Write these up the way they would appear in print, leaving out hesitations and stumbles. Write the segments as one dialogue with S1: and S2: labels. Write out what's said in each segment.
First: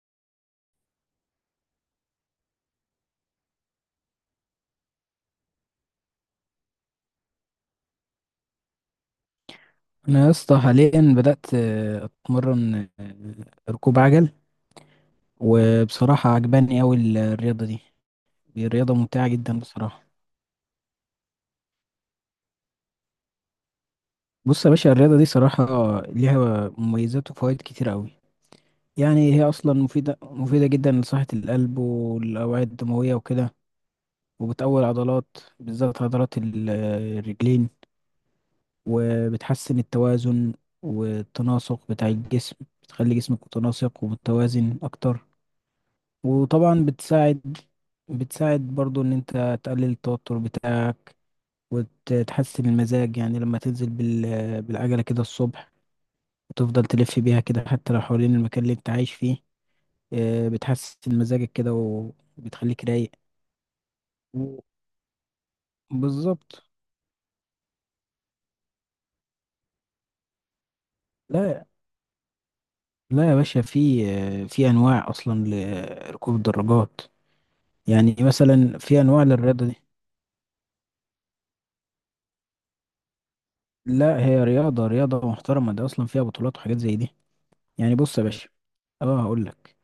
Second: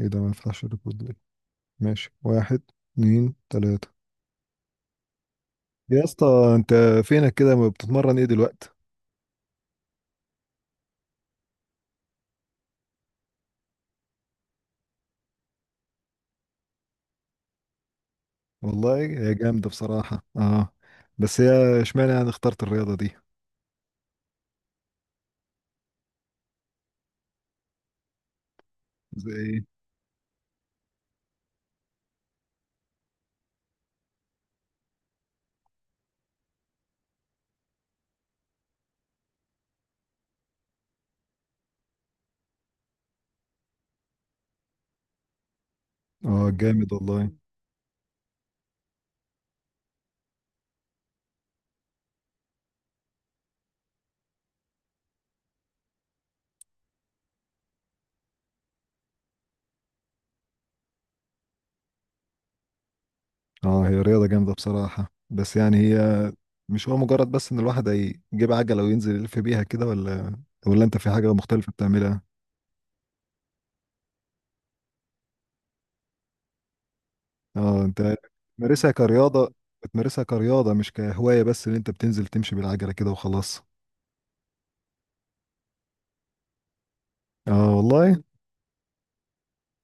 S1: ايه ده ما يفتحش الريكورد ليه؟ ماشي. واحد، اتنين، تلاتة. يا اسطى، انت فينك كده؟ ما بتتمرن ايه دلوقتي؟
S2: انا يا اسطى حاليا بدات اتمرن ركوب عجل. وبصراحه عجباني اوي الرياضه دي. دي رياضه
S1: والله
S2: ممتعه
S1: هي
S2: جدا
S1: جامدة
S2: بصراحه.
S1: بصراحة، اه. بس هي اشمعنى يعني اخترت الرياضة دي؟
S2: بص يا باشا، الرياضه دي صراحه ليها مميزات وفوائد كتير اوي.
S1: زي
S2: يعني هي
S1: ايه؟
S2: اصلا مفيده مفيده جدا لصحه القلب والاوعيه الدمويه وكده. وبتقوي العضلات، بالذات عضلات الرجلين. وبتحسن التوازن والتناسق بتاع الجسم. بتخلي جسمك متناسق ومتوازن اكتر.
S1: اه،
S2: وطبعا
S1: جامد والله.
S2: بتساعد. بتساعد برضو ان انت تقلل التوتر بتاعك، وتحسن المزاج. يعني لما تنزل بالعجلة كده الصبح وتفضل تلف بيها كده حتى لو حوالين المكان اللي انت عايش فيه، بتحسن مزاجك كده وبتخليك رايق.
S1: اه، هي رياضة جامدة
S2: و-
S1: بصراحة، بس يعني هي
S2: بالظبط.
S1: مش هو مجرد بس ان الواحد يجيب عجلة وينزل يلف بيها كده، ولا انت في حاجة
S2: لا،
S1: مختلفة بتعملها؟
S2: لا يا باشا، في انواع اصلا لركوب الدراجات.
S1: اه،
S2: يعني
S1: انت
S2: مثلا
S1: بتمارسها
S2: في انواع
S1: كرياضة
S2: للرياضة دي.
S1: بتمارسها كرياضة مش كهواية، بس ان انت بتنزل تمشي بالعجلة كده وخلاص؟
S2: لا، هي رياضة رياضة محترمة، ده اصلا فيها بطولات وحاجات زي دي.
S1: اه
S2: يعني بص
S1: والله.
S2: يا باشا، اه هقول لك.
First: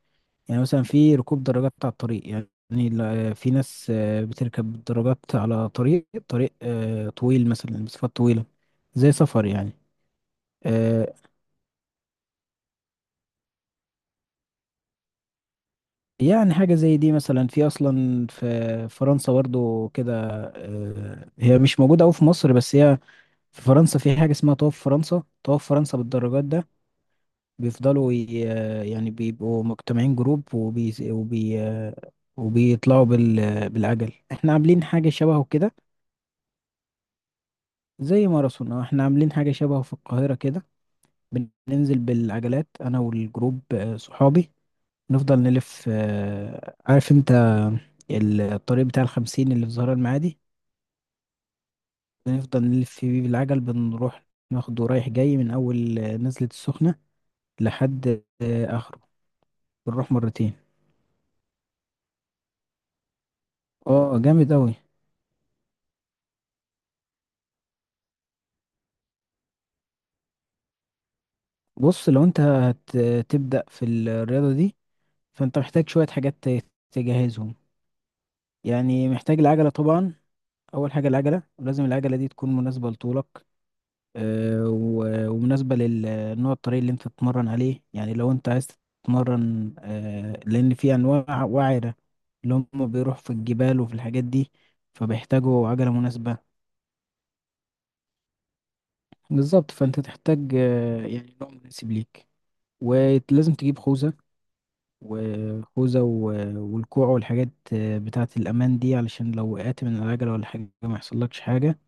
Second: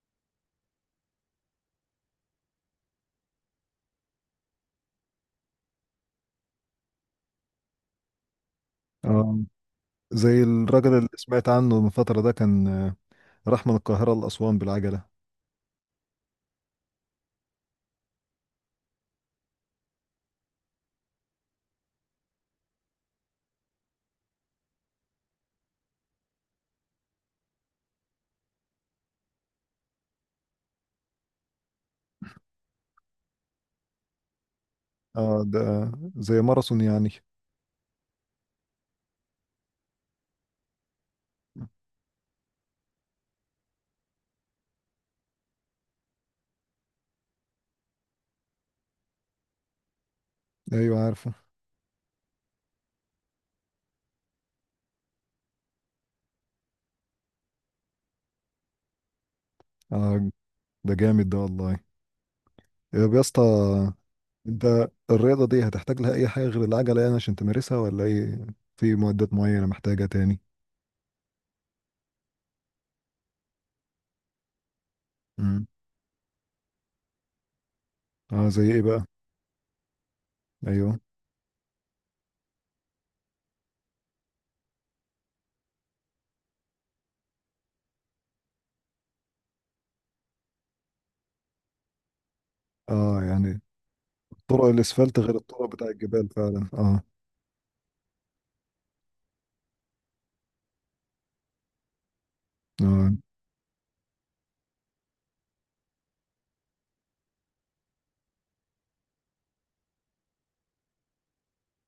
S2: يعني مثلا في ركوب دراجات على الطريق، يعني في ناس بتركب دراجات على طريق طويل، مثلا مسافات طويلة، زي
S1: اه،
S2: سفر يعني.
S1: زي الراجل اللي
S2: آه،
S1: سمعت عنه من فترة ده كان، راح من القاهرة لأسوان بالعجلة.
S2: يعني حاجة زي دي مثلا، أصلا في فرنسا برضو كده. هي مش موجودة أوي في مصر، بس هي في فرنسا في حاجة اسمها طواف فرنسا، طواف فرنسا بالدراجات ده. بيفضلوا يعني بيبقوا مجتمعين جروب، وبيطلعوا بالعجل. احنا عاملين حاجة
S1: اه،
S2: شبهه كده،
S1: ده زي ماراثون يعني.
S2: زي ماراثون. احنا عاملين حاجة شبهه في القاهرة كده. بننزل بالعجلات انا والجروب، صحابي، نفضل نلف. عارف انت الطريق بتاع الخمسين اللي في زهراء المعادي؟
S1: ايوه، عارفه.
S2: بنفضل نلف فيه بالعجل، بنروح ناخده رايح جاي من أول نزلة السخنة لحد آخره. بنروح
S1: اه،
S2: مرتين.
S1: ده جامد ده والله. طب يا اسطى،
S2: اه، جامد أوي.
S1: انت الرياضة دي هتحتاج لها اي حاجة غير العجلة يعني عشان تمارسها، ولا ايه؟ في معدات معينة محتاجة تاني؟
S2: بص، لو انت هتبدأ في الرياضة دي فانت
S1: امم
S2: محتاج شوية حاجات تجهزهم.
S1: اه، زي ايه بقى؟
S2: يعني محتاج العجلة طبعا. اول
S1: ايوه.
S2: حاجه العجله، ولازم العجله دي تكون مناسبه لطولك، ومناسبه للنوع الطريق اللي انت تتمرن عليه. يعني لو انت عايز تتمرن، لان في انواع وعره، اللي هم
S1: اه
S2: بيروحوا في
S1: يعني،
S2: الجبال وفي الحاجات دي،
S1: طرق الاسفلت غير الطرق
S2: فبيحتاجوا
S1: بتاع
S2: عجله
S1: الجبال
S2: مناسبه.
S1: فعلا، اه.
S2: بالظبط، فانت تحتاج يعني نوع مناسب ليك.
S1: اه.
S2: ولازم تجيب خوذه. والكوع والحاجات بتاعه الامان دي، علشان لو وقعت من العجله ولا حاجه ما يحصلكش حاجه.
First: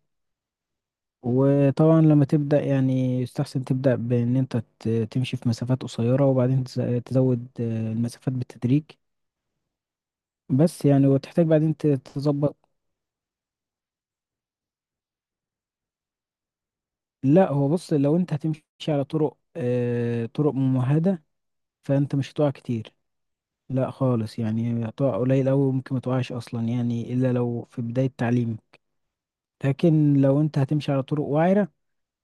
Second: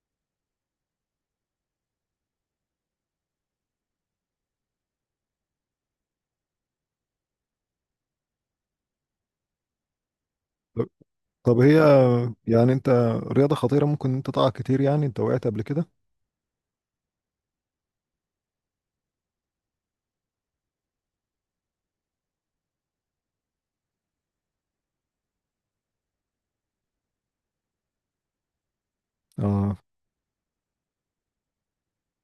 S2: وطبعا لما تبدأ يعني يستحسن تبدأ بإن أنت تمشي في مسافات قصيرة، وبعدين تزود المسافات بالتدريج. بس
S1: طب
S2: يعني، وتحتاج
S1: طب هي
S2: بعدين تظبط.
S1: يعني انت، رياضة خطيرة ممكن انت تقع كتير، يعني انت وقعت قبل كده؟
S2: لا، هو بص، لو أنت هتمشي على طرق ممهدة، فأنت مش هتقع كتير. لا خالص، يعني هتقع قليل أوي، ممكن متقعش أصلا يعني، إلا لو في بداية تعليم.
S1: اه
S2: لكن لو أنت هتمشي على طرق وعرة،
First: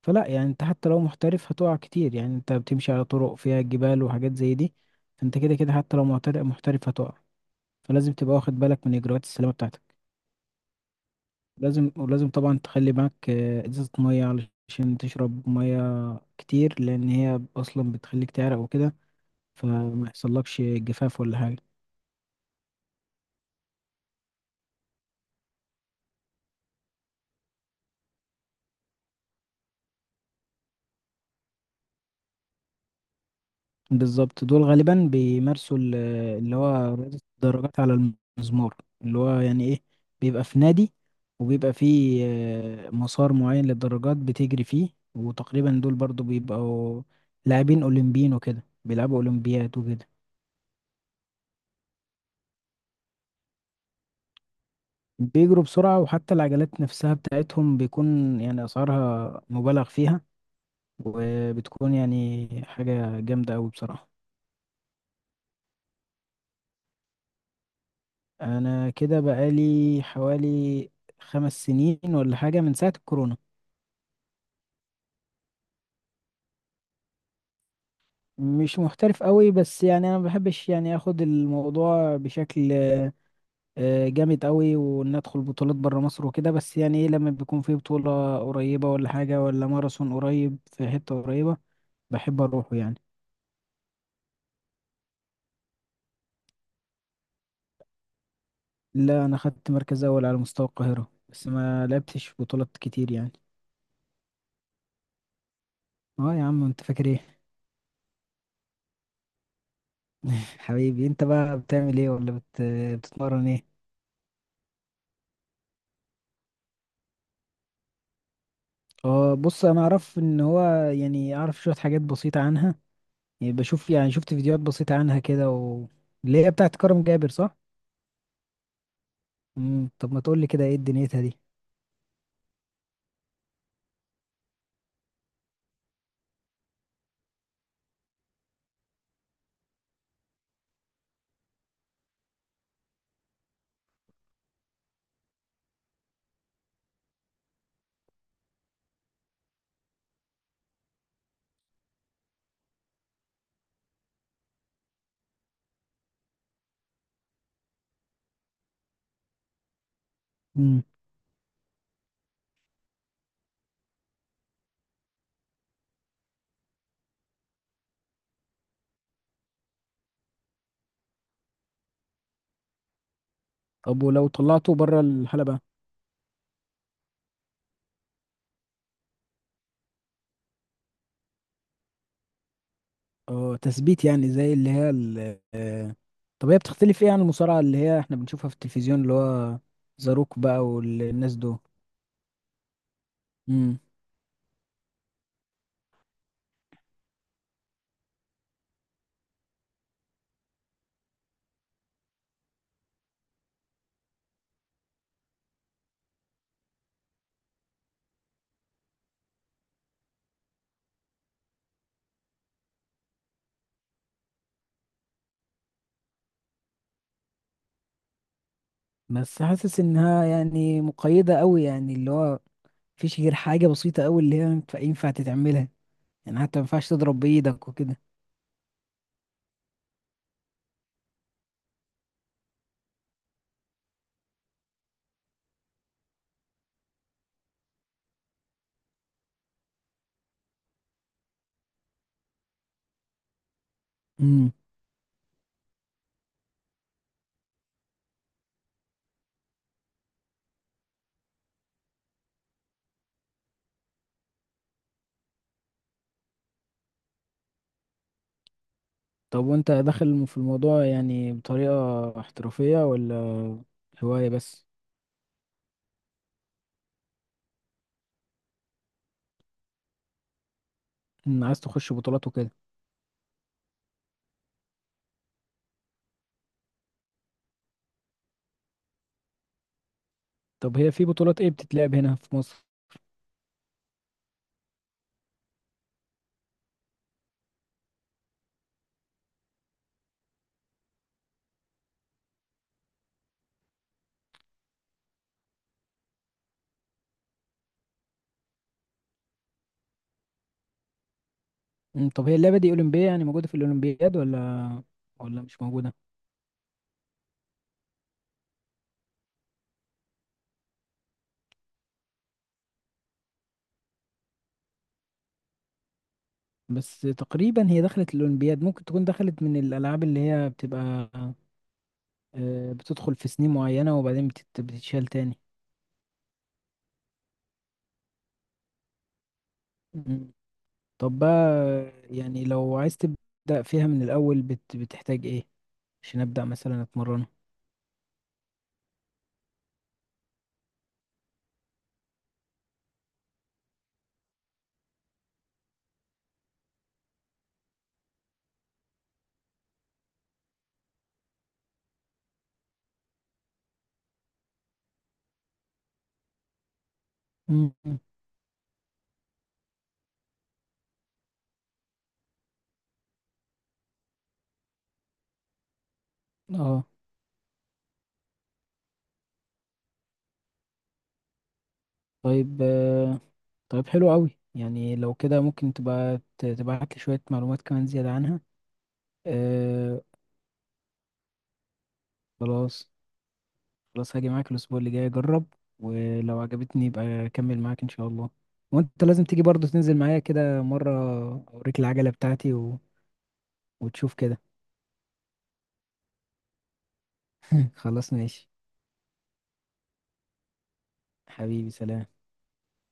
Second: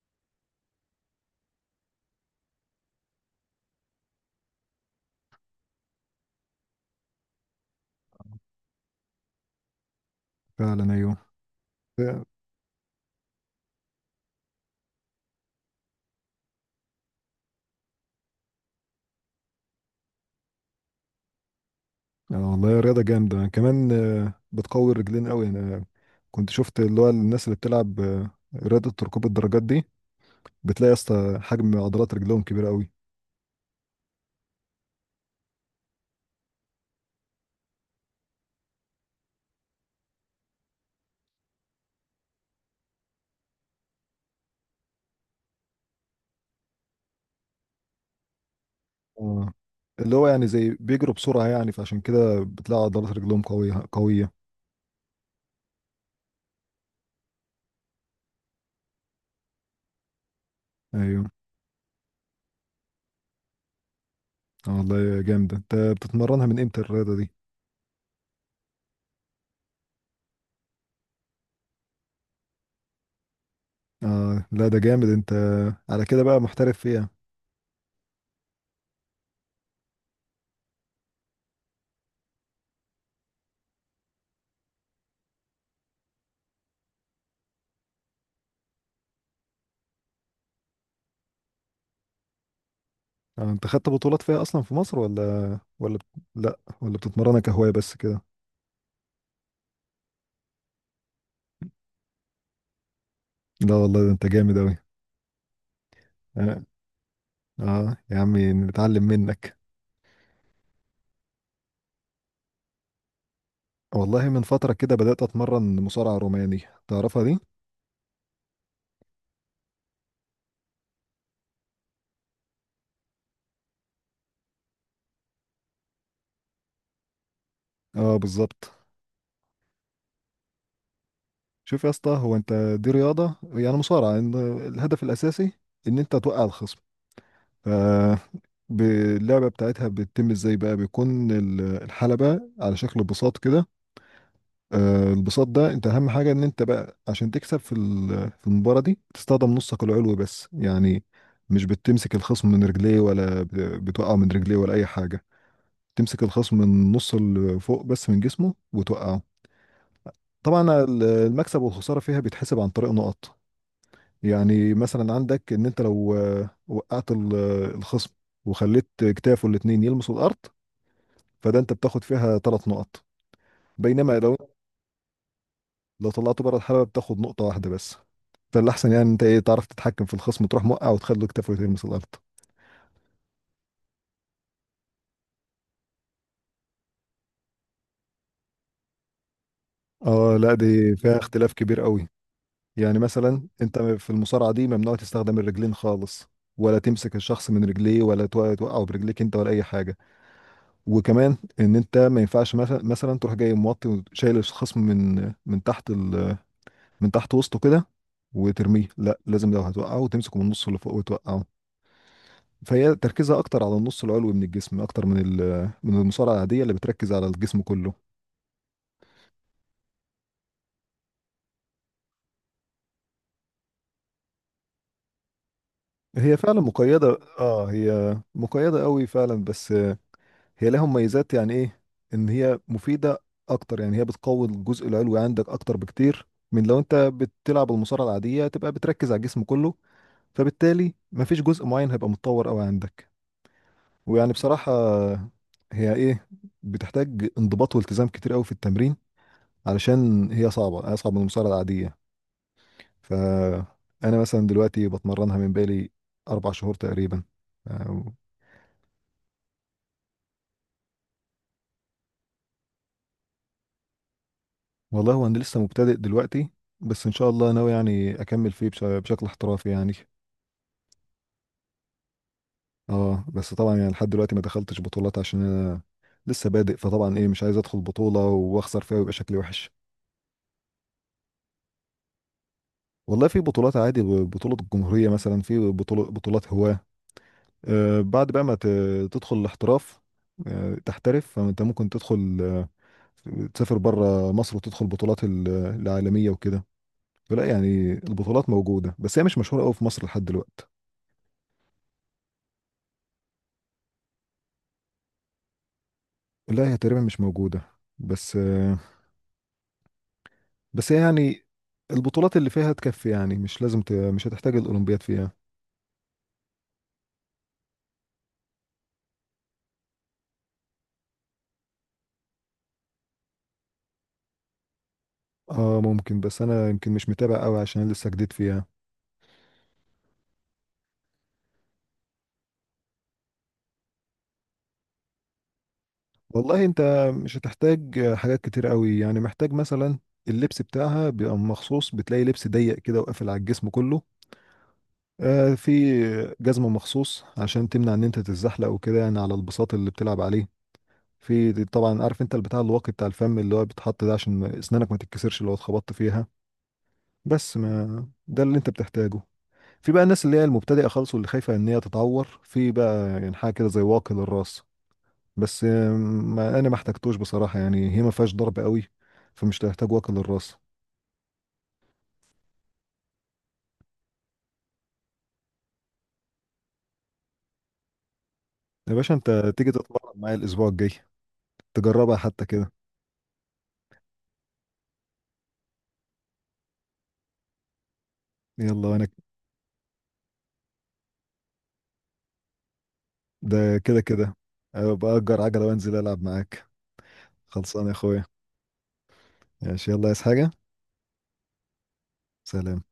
S2: فلا، يعني انت حتى لو محترف هتقع كتير. يعني انت بتمشي على طرق فيها جبال وحاجات زي دي، فانت كده كده حتى لو محترف محترف هتقع. فلازم تبقى واخد بالك من اجراءات السلامة بتاعتك.
S1: فعلا، ايوه،
S2: لازم،
S1: ف-
S2: ولازم طبعا تخلي معاك ازازة مية علشان تشرب مية كتير، لان هي اصلا بتخليك تعرق وكده، فما يحصلكش جفاف ولا حاجة.
S1: اه والله، رياضة جامدة كمان، بتقوي الرجلين قوي. انا كنت شفت اللي هو الناس اللي بتلعب رياضة ركوب الدراجات دي، بتلاقي يا اسطى حجم عضلات رجلهم كبير قوي.
S2: بالظبط، دول غالبا بيمارسوا اللي هو رياضة الدراجات على المزمار، اللي هو يعني ايه، بيبقى في نادي وبيبقى فيه مسار معين للدراجات بتجري فيه. وتقريبا دول برضو بيبقوا لاعبين أولمبيين وكده، بيلعبوا
S1: اه،
S2: أولمبياد وكده.
S1: اللي هو يعني زي بيجروا بسرعة يعني فعشان كده بتلاقي عضلات رجلهم قوية قوية.
S2: بيجروا بسرعة، وحتى العجلات نفسها بتاعتهم بيكون يعني أسعارها مبالغ فيها،
S1: ايوه.
S2: وبتكون يعني حاجة جامدة أوي بصراحة.
S1: اه والله، جامدة. انت بتتمرنها من امتى الرياضة دي؟
S2: انا كده بقالي حوالي 5 سنين ولا حاجة، من ساعة الكورونا.
S1: اه، لا ده جامد. انت على كده بقى محترف فيها.
S2: مش محترف قوي، بس يعني انا ما بحبش يعني اخد الموضوع بشكل جامد قوي، وان ادخل بطولات بره مصر وكده. بس يعني ايه، لما بيكون في بطولة قريبة ولا حاجة، ولا ماراثون قريب في حتة قريبة، بحب اروحه يعني.
S1: آه، انت خدت بطولات فيها اصلا في مصر، ولا لا، ولا بتتمرنها كهواية بس كده؟
S2: لا، انا خدت مركز اول على مستوى القاهرة، بس ما لعبتش بطولات كتير يعني.
S1: لا والله، ده انت جامد اوي.
S2: اه يا
S1: اه،
S2: عم، انت فاكر ايه؟
S1: يا عمي نتعلم منك.
S2: حبيبي، انت بقى بتعمل ايه، ولا بتتمرن ايه؟
S1: والله من فترة كده بدأت اتمرن مصارعة روماني. تعرفها دي؟
S2: اه، بص انا اعرف ان هو، يعني اعرف شويه حاجات بسيطه عنها. يعني يعني شفت فيديوهات بسيطه عنها كده، اللي هي بتاعت كرم جابر، صح؟
S1: اه، بالظبط.
S2: طب ما تقول لي كده، ايه دنيتها دي؟
S1: شوف يا اسطى، هو انت دي رياضة يعني مصارعة، إن الهدف الاساسي ان انت توقع الخصم. ف- ب- اللعبة بتاعتها بتتم ازاي بقى؟ بيكون الحلبة على شكل بساط كده. البساط ده، انت اهم حاجه ان انت بقى عشان تكسب في المباراه دي تستخدم نصك العلوي بس يعني. مش بتمسك الخصم من رجليه، ولا بتوقعه من رجليه ولا اي حاجه. تمسك الخصم من نص اللي فوق بس من جسمه وتوقعه. طبعا
S2: امم
S1: المكسب والخساره فيها بيتحسب عن طريق نقط. يعني مثلا عندك ان انت لو وقعت الخصم وخليت كتافه الاتنين يلمسوا الارض، فده انت بتاخد فيها 3 نقط.
S2: طب،
S1: بينما
S2: ولو
S1: لو،
S2: طلعته بره الحلبة؟
S1: لو طلعته بره الحلبه بتاخد نقطه واحده بس. فالاحسن يعني انت ايه، تعرف تتحكم في الخصم تروح موقع وتخليه كتفه يلمس الارض.
S2: اه، تثبيت يعني، زي اللي هي طب هي بتختلف ايه عن المصارعة اللي هي احنا بنشوفها في التلفزيون، اللي هو
S1: اه
S2: زاروك
S1: لا،
S2: بقى
S1: دي فيها
S2: والناس
S1: اختلاف
S2: دول؟
S1: كبير قوي. يعني مثلا انت
S2: امم
S1: في المصارعه دي ممنوع تستخدم الرجلين خالص. ولا تمسك الشخص من رجليه، ولا توقعه برجليك انت ولا اي حاجه. وكمان ان انت ما ينفعش مثلا تروح جاي موطي وشايل الخصم من تحت من تحت وسطه كده وترميه. لا، لازم لو هتوقعه تمسكه من النص اللي فوق وتوقعه. فهي تركيزها اكتر على النص العلوي من الجسم، اكتر من المصارعه العاديه اللي بتركز على الجسم كله.
S2: بس حاسس انها يعني مقيدة قوي، يعني اللي هو مفيش غير حاجة بسيطة قوي اللي هي ينفع تتعملها.
S1: هي
S2: يعني حتى ما
S1: فعلا
S2: ينفعش
S1: مقيدة،
S2: تضرب
S1: اه،
S2: بإيدك وكده.
S1: هي مقيدة قوي فعلا، بس هي لها مميزات، يعني ايه، ان هي مفيدة اكتر. يعني هي بتقوي الجزء العلوي عندك اكتر بكتير من لو انت بتلعب المصارعة العادية تبقى بتركز على الجسم كله. فبالتالي مفيش جزء معين هيبقى متطور قوي عندك. ويعني
S2: امم
S1: بصراحة، هي ايه، بتحتاج انضباط والتزام كتير قوي في التمرين، علشان هي صعبة، اصعب من المصارعة العادية. فانا مثلا دلوقتي بتمرنها من بالي 4 شهور تقريبا، آه،
S2: طب وانت داخل في الموضوع يعني بطريقة احترافية، ولا هواية بس؟
S1: والله هو انا لسه مبتدئ دلوقتي. بس ان شاء الله ناوي يعني اكمل فيه بشكل احترافي يعني.
S2: عايز تخش بطولات وكده؟
S1: اه، بس طبعا يعني لحد دلوقتي ما دخلتش بطولات عشان انا لسه بادئ، فطبعا ايه، مش عايز ادخل بطولة واخسر فيها ويبقى شكلي وحش.
S2: طب هي في بطولات ايه بتتلعب هنا في مصر؟
S1: والله في بطولات عادي. بطولة الجمهورية مثلا، في بطولة، بطولات هواة. آه، بعد بقى ما تدخل الاحتراف، آه تحترف، فانت ممكن تدخل، تسافر بره مصر وتدخل بطولات العالمية وكده. فلا يعني البطولات موجودة، بس هي مش مشهورة قوي في مصر لحد دلوقتي.
S2: طب، هي اللعبة دي أولمبية، يعني موجودة في الأولمبياد، ولا مش موجودة؟
S1: لا، هي تقريبا مش موجودة. بس آه، بس هي يعني البطولات اللي فيها تكفي، يعني مش لازم مش هتحتاج الأولمبياد فيها.
S2: بس تقريبا هي دخلت الأولمبياد، ممكن تكون دخلت من الألعاب اللي هي بتبقى بتدخل في سنين معينة وبعدين بتتشال تاني.
S1: اه ممكن، بس انا يمكن مش متابع قوي عشان لسه جديد فيها.
S2: امم، طب بقى، يعني لو عايز تبدأ فيها من الأول بتحتاج ايه عشان ابدا
S1: والله انت
S2: مثلا اتمرن؟
S1: مش هتحتاج حاجات كتير قوي، يعني محتاج مثلا اللبس بتاعها بيبقى مخصوص، بتلاقي لبس ضيق كده وقافل على الجسم كله. آه، في جزمة مخصوص عشان تمنع ان انت تتزحلق وكده، يعني على البساط اللي بتلعب عليه. في طبعا، عارف انت البتاع الواقي بتاع الفم اللي هو بيتحط ده، عشان اسنانك ما تتكسرش لو اتخبطت فيها. بس
S2: مم.
S1: ما ده اللي انت بتحتاجه. في بقى الناس اللي هي المبتدئه خالص واللي خايفه ان هي تتعور، في بقى يعني حاجه كده زي واقي للراس. بس ما انا ما
S2: اه،
S1: احتاجتوش بصراحه، يعني هي ما فيهاش ضرب قوي. فمش هتحتاج واقي للراس.
S2: طيب. طيب، حلو قوي. يعني لو كده ممكن تبقى تبعت لي شويه معلومات كمان زياده عنها.
S1: يا باشا، انت تيجي
S2: آه،
S1: تتمرن معايا الاسبوع الجاي، تجربها حتى كده.
S2: خلاص. خلاص هاجي معاك الاسبوع اللي جاي اجرب، ولو عجبتني يبقى اكمل معاك ان شاء الله.
S1: يلا،
S2: وانت
S1: وانا
S2: لازم تيجي برضه تنزل معايا كده مره، اوريك العجله بتاعتي و...
S1: ده كده
S2: وتشوف
S1: كده.
S2: كده.
S1: أبقى اجر عجله وانزل العب معاك. خلصان يا
S2: خلاص،
S1: اخويا.
S2: ماشي.
S1: ماشي، يلا، عايز حاجه؟
S2: حبيبي، سلام.
S1: سلام.